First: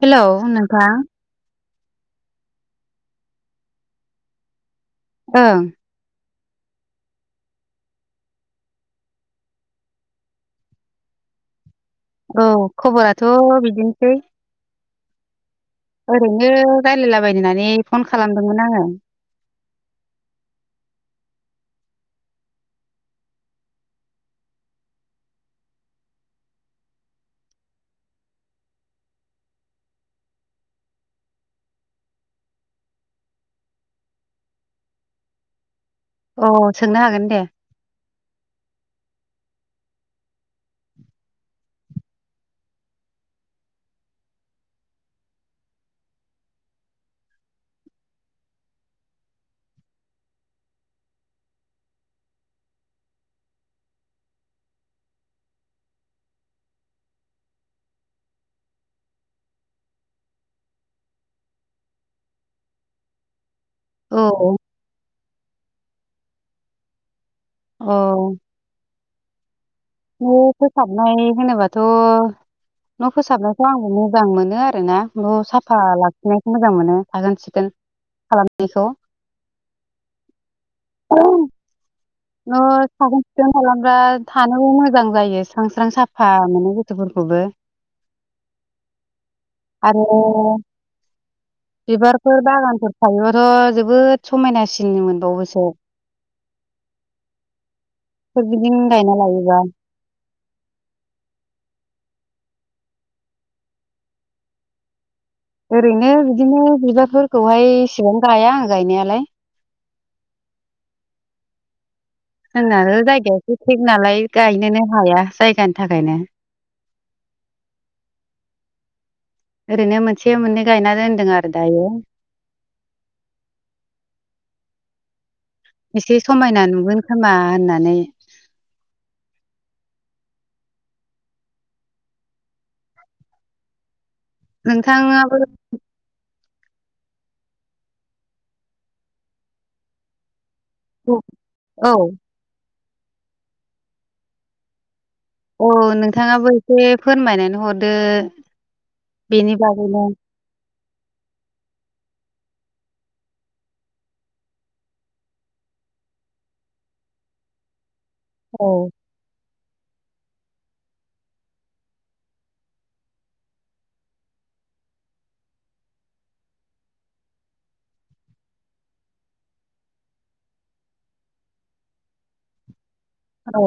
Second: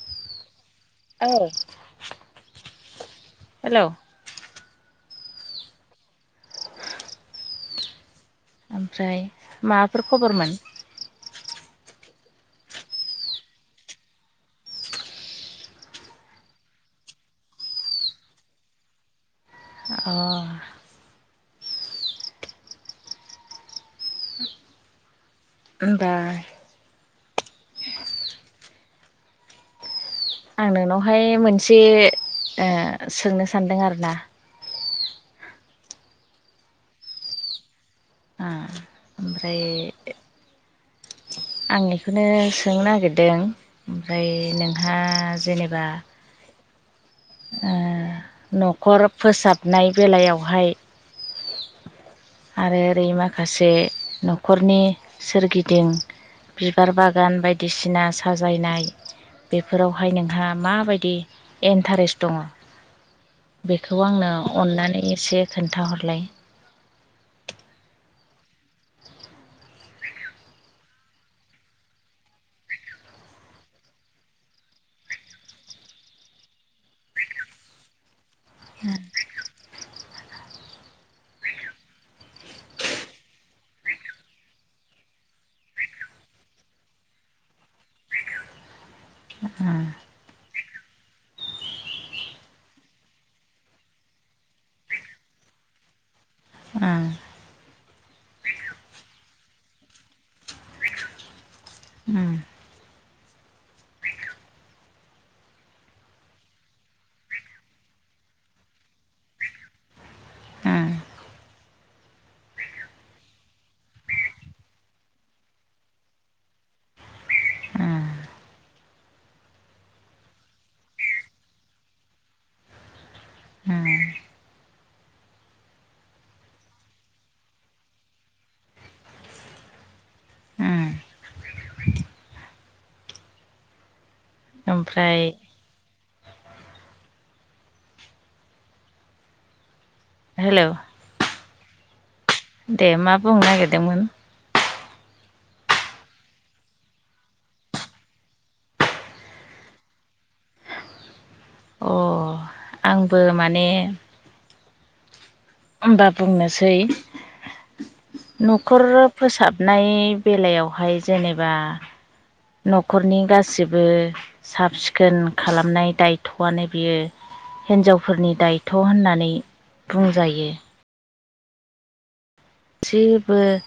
Hello नोंथां औ hello ओं ओमफ्राय माबाफोर खबरमोन औ खबराथ' बिदिनोसै ओरैनो रायलायलाबायनोहोननानै फन खालामदोंमोन आङो। अ होनबा आं नोंनावहाय मोनसे ओ सोंनो सानदों आरो ना औ सोंनो हागोन दे। ओ ओमफ्राय आं बेखौनो सोंनो नागिरदों ओमफ्राय नोंहा जेनेबा ओ न'खर फोसाबनाय बेलायावहाय आरो ओरै माखासे न'खरनि सोरगिदिं बिबार बागान बायदिसिना साजायनाय बेफोरावहाय नोंहा माबायदि इन्टारेस्ट दङ? बेखौ औ आंनो अननानै एसे खोन्थाहरलाय औ न' फोसाबनाय होनोबाथ' न' फोसाबनायखौ' आंबो मोजां मोनो आरोना न' साफा लाखिनायखौ मोजां मोनो साखोन सिखोन। खालामनायखौ [unintelligible] न' साखोन सिखोन खालामब्ला थानोबो मोजां मोजां जायो स्रां स्रां साफा मोनो गोसोफोरखौबो आरो [inaudible] बिबारफोर बागानफोर थायोबाथ' जोबोद समायनासिन मोनबावोसो ओं सोरगिदिं गायना लायोबा ओरैनो बिदिनो बिबारफोरखौहाय इसेबां गाया आं गायनायालाय ओम जोंना आरो जायगाया एसे थेग नालाय गायनोनो हाया जायगानि थाखायनो ए ओरैनो मोनसे मोननै गायना दोनदों आरो दायो ओम एसे समायना नुगोन खोमा होननानै। ओम ओमफ्राय नोंथाङाबो हेलौ औ औ दे मा बुंनो नागिरदोंमोन! औ नोंथाङाबो एसे फोरमायनानै हरदो बेनि बागैनो अ आंबो माने होमबा बुंनोसै। औ न'खर फोसाबनाय बेलायावहाय जेनेबा न'खरनि गासैबो साब सिखोन खालामनाय दायथ'आनो बियो हिन्जावफोरनि दायथ' होननानै बुंजायो गासैबो औ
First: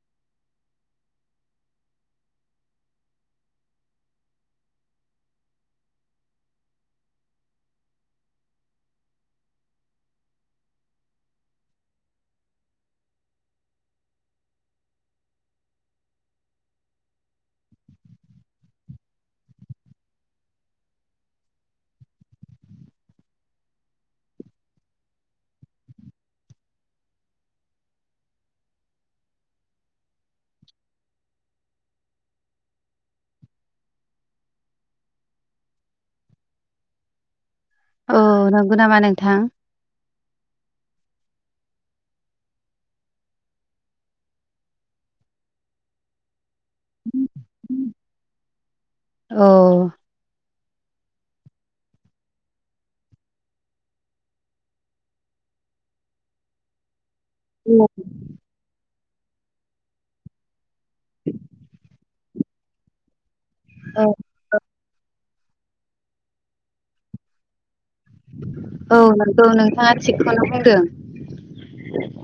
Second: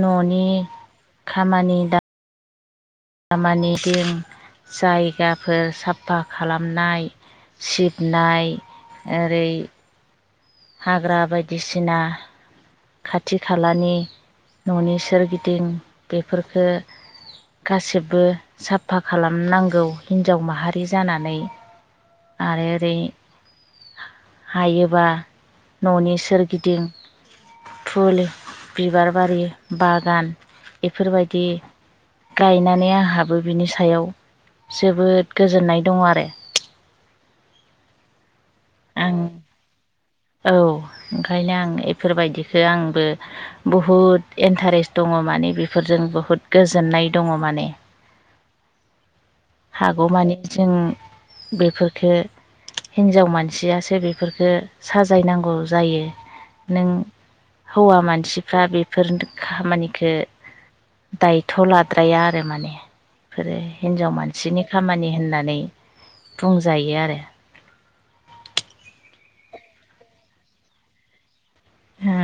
न'नि खामानि दा खामानि दिं जायगाफोर साफा खालामनाय सिबनाय ओरै हाग्रा बायदिसिना खाथि खालानि न'नि सोरगिदिं बेफोरखो गासिबो साफा खालामनांगौ हिन्जाव माहारि जानानै आरो ओरै हायोबा न'नि सोरगिदिं फुल बिबार बारि बागान इफोरबायदि गायनानै आंहाबो बिनि सायाव जोबोद गोजोननाय दं आरो औ नंगौ नामा आं नोंथां औ ओंखायनो आं इफोरबायदिखो आंबो बहुद इन्टारेस्ट दङ दङ माने बेफोरजों बुहुत गोजोननाय दङ माने औ हागौमानि जों बेफोरखो हिन्जाव मानसियासो बेफोरखो साजायनांगौ जायो नों हौवा औ मानसिफ्रा बे बेफोर खामानिखो दायथ' लाद्राया आरो माने बेफोरो हिन्जाव मानसिनि खामानि होननानै बुंजायो आरो औ नंगौ नोंथाङा थिगखौनो बुंदों हो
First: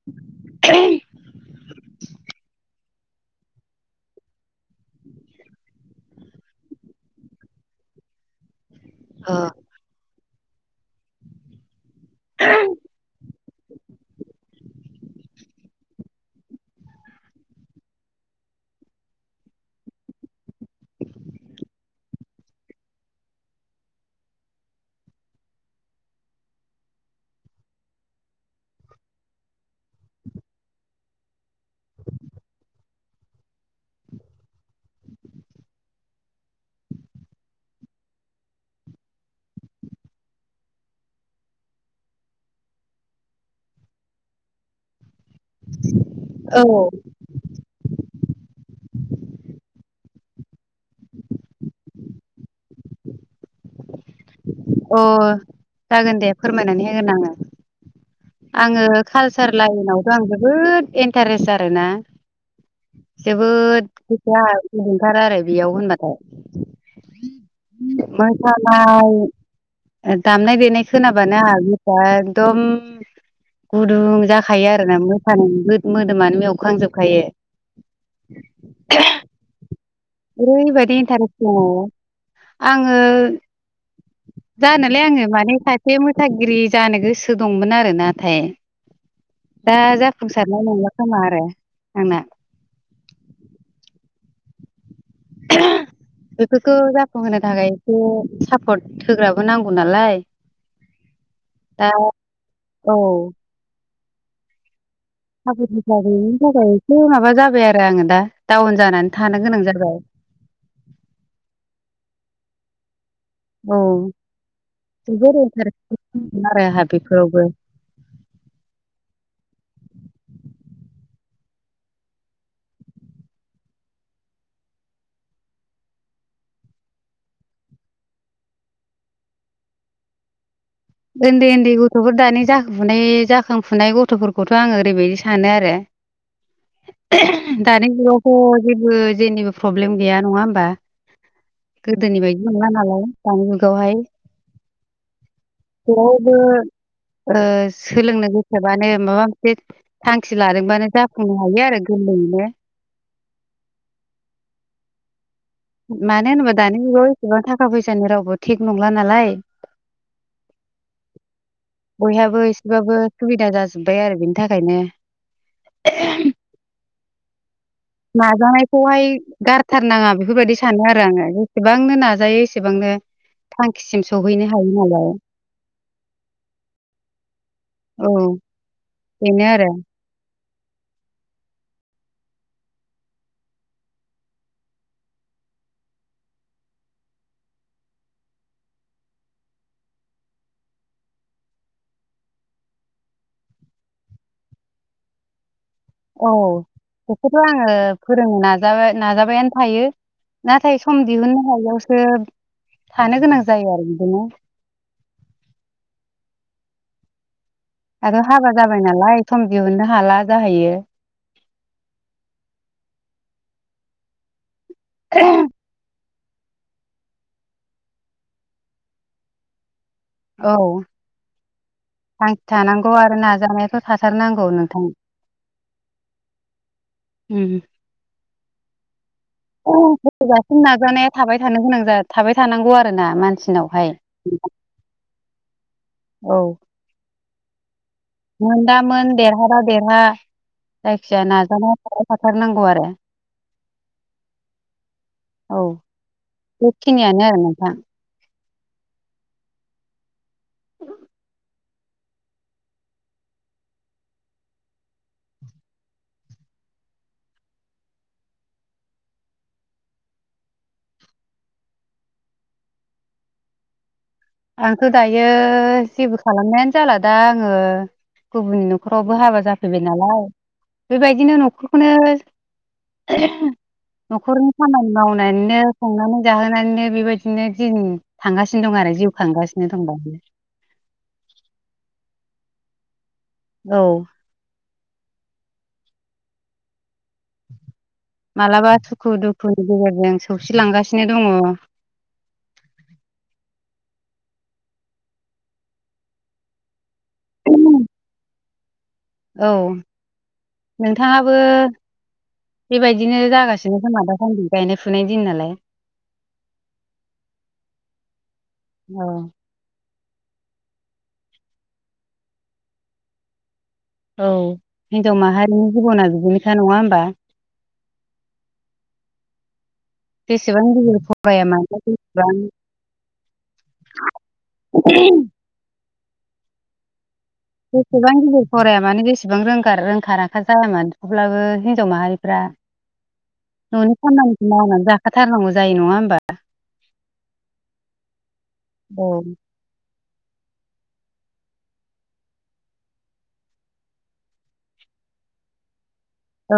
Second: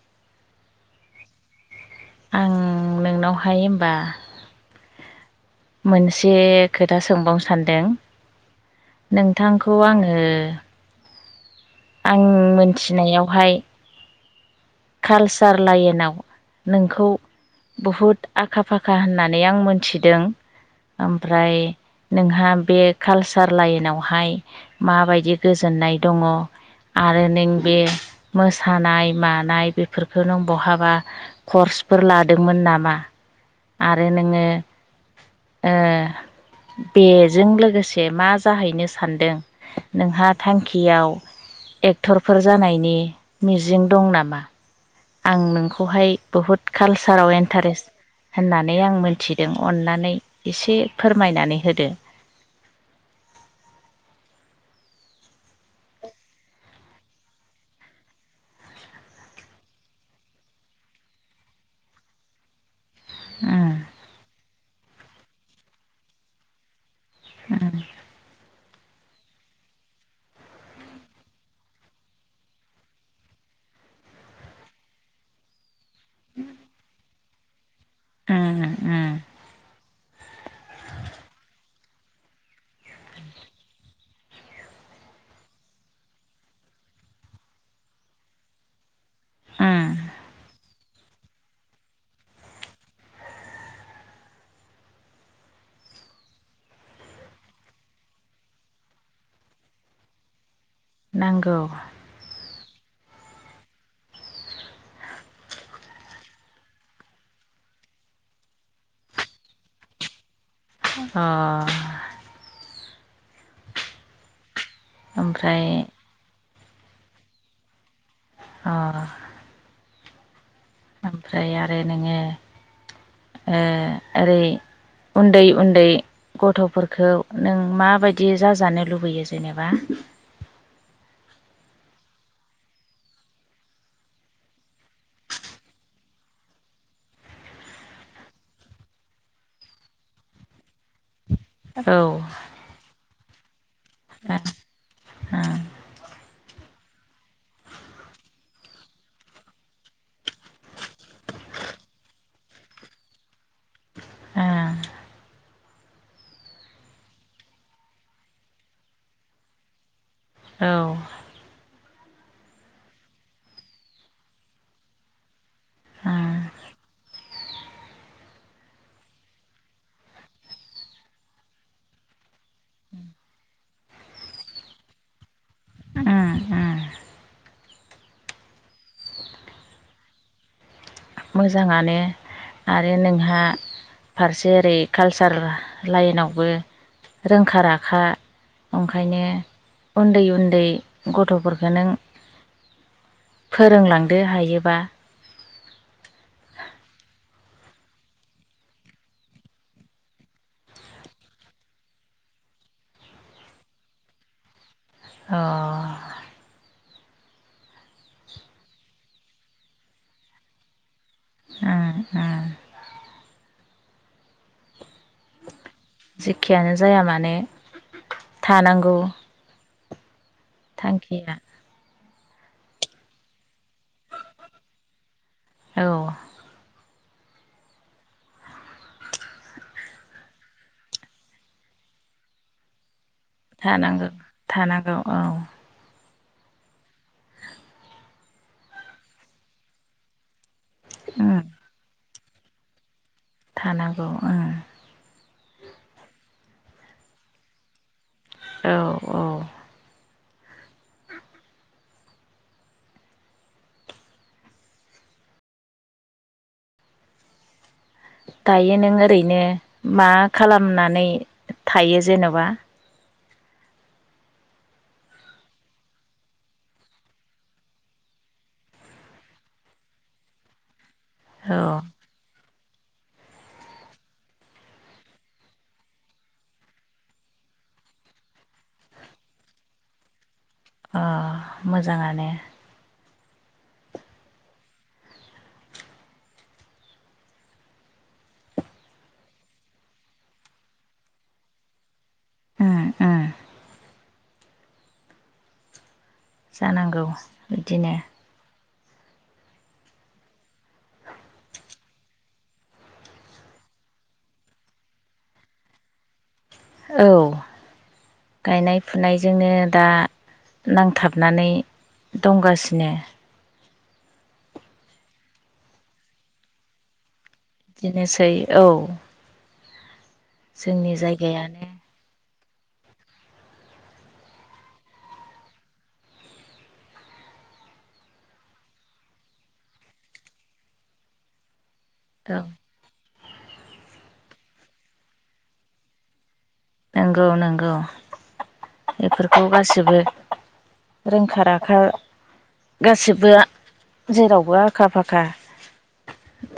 [unintelligible] आं नोंनावहाय होनबा मोनसे खोथा सोंबावनो सानदों। नोंथांखौ आङो [unintelligible] आं मोनथिनायावहाय कालसार लाइनाव नोंखौ बुहुद आखा -फाखा होननानै आं मोनथिदों। ओमफ्राय नोंहा बे कालसार लाइनावहाय माबायदि गोजोननाय दङ? आरो नों बे मोसानाय- मानाय बेफोरखौ नों बहाबा कर्सफोर लादोंमोन नामा? आरो नोङो ओ बेजों लोगोसे मा जाहैनो सानदों? नोंहा थांखियाव एक्टरफोर जानायनि मिजिं दं नामा? आं नोंखौहाय बुहुद औ कालसाराव इन्टारेस्ट होननानै आं मोनथिदों। अन्नानै एसे फोरमायनानै होदो। अ जागोन दे, फोरमायनानै होगोन आङो। आङो कालसार लाइनावथ' आं जोबोद इन्टारेस्ट आरोना। उम जोबोद गोसोया गुदुंथारो आरो बेयाव होनबाथाय। मोसानाय दामनाय- देनाय खोनाबानो आंहा गोसोआ एकदम गुदुं जाखायो आरोना। मोसानाय मोदोमानो मेवखांजोबखायो। ओम ओम। ओरैबायदि इन्टारेस्ट दङ आङो [unintelligible] जानोलाय आङो माने सासे मोसागिरि जानो गोसो दंमोन आरो नाथाय दा उम जाफुंसारनाय नंला खोमा आरो आंना। [unintelligible] बेफोरखौ जाफुंहोनो थाखाय एसे सापर्ट होग्राबो नांगौ नालाय। नांगौ। दा औ। थाखा फैसा गैयिनि थाखाय एसे माबा जाबाय आरो आङो दा डाउन जानानै थानो गोनां जाबाय। अ। औ जोबोर ओमफ्राय एनटारेसमोन आरो आंहा। बेफोरावबो। अ। ओमफ्राय आरो नोङो ओ ओरै उन्दै -उन्दै गथ'फोरखौ नों माबायदि जाजानो लुबैयो जेनेबा? उन्दै- उन्दै गथ'फोर दानि जाखांफुनाय -जाखांफुनाय गथ'फोरखौथ' आङो ओरैबायदि सानो आरो [unintelligible] दानि जुगावथ' जेबो, जेनिबो प्रब्लेम गैया नङा होमबा। औ ओ गोदोनि बायदि नंला- नालाय दानि जुगावहाय। ओ बयबो ओ सोलोंनो गोसोबानो माबा मोनसे थांखि लादोंबानो जाफुंनो हायो आरो। गोरलैयै नो। ओ। मानो होनोबा, दानि जुगाव एसेबां थाखा फैसानि रावबो थेग नंला नालाय। औ। बयहाबो एसेबाबो सुबिदा जाजोब्बाय आरो बेनि थाखायनो। ओ। नाजानायखौहाय गारथारनाङा बेफोरबायदि सानो आरो आङो। जेसेबांनो नाजायो एसेबांनो थांखिसिम सहैनो हायो नालाय। ओ-ओ- औ बिनो आरो। मोजाङानो आरो नोंहा। फारसे ओरै कालसार लाइनावबो रोंखा राखा। ओंखायनो उन्दै उन्दै गथ'फोरखौ नों। फोरोंलांदो हायोबा। औ बेखौथ' आङो फोरोंनो नाजाबाय नाजाबायानो थायो। नाथाय सम दिहुननो हायियावसो थानो गोनां जायो आरो बिदिनो। अ आरोाथ' हाबा जाबाय नालाय सम दिहुननो हाला जाहैयो। ओ-ओ- [unintelligible] जेखियानो जाया मानोे थानांगौ। औ थांखिया थांखि थानांगौ आरो नाजानायाथ' थाथारनांगौ नोंथां। औ उम। [unintelligible] नाजानाया थाबाय थानो गोनां जा-थाबाय थानांगौ आरो। ना मानसिनावहाय। थानांगौ थानांगौ औ औ मोनदामोन देरहाबा देरहा जायखिजाया उम नाजानाय। थाथार नांगौ आरो। थानांगौ ओं। औ बेखिनियानो आरो नोंथां। औ औ [unintelligible] दायो नों ओरैनो मा खालामनानै? थायो जेने'बा? आंथ' दायो जेबो खालामनायानो जाला दा आङो। गुबुननि न'खरावबो हाबा जाफैबाय नालाय बेबायदिनो औ न'खरखौनो। [unintelligible] न'खरनि खामानि मावनानैनो संनानै जाहोनानैनो बेबायदिनो दिन थांगासिनो दं आरो जिउ थांगासिनो दंबायदि। अ मोजाङानो। औ [unintelligible] मालाबा सुखु दुखुनि गेजेरजों सौसिलांगासिनो दङ। ओम ओम। जानांगौ बिदिनो। औ नोंथाङाबो। बेबायदिनो जागासिनो खोमा दासान्दि गायनाय फुनाय दिन नालाय। औ गायनाय औ फुनायजोंनो दा। नांथाबनानै दंगासिनो। औ हिनजाव माहारिनि जिब'ना बिदिनोखाा नङा होमबा? बिदिनोसै औ। बेसेबां जोंनि गिदिर फराया जायगायानो मानो बेसेबां। [unintelligible] जेसेबां गिदिर फराया मानोे जेसेबां रों-रोंखा राखा जाया मानो थेवब्लाबो। हिनजाव माहारिफ्रा औ न'नि खामानिखौ मावनानै जाखाथारनांगौ जायो नङा होमबा? नंगौ-नंगौ औ बेफोरखौ गासैबो। रोंखा राखा गासिबोआ जेरावबो आखा फाखा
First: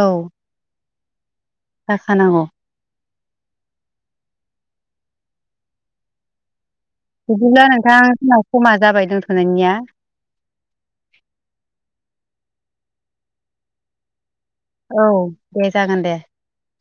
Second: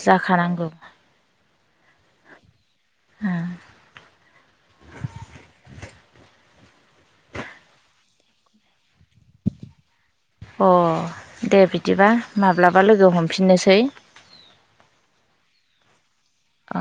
औ जाखानांगौ जाखानांगौ उम बिदिब्ला नोंथां जोंना समा जाबाय दोनथ'नायनिया अह दे बिदिबा माब्लाबा लोगो हमफिननोसै औ दे जागोन दे अ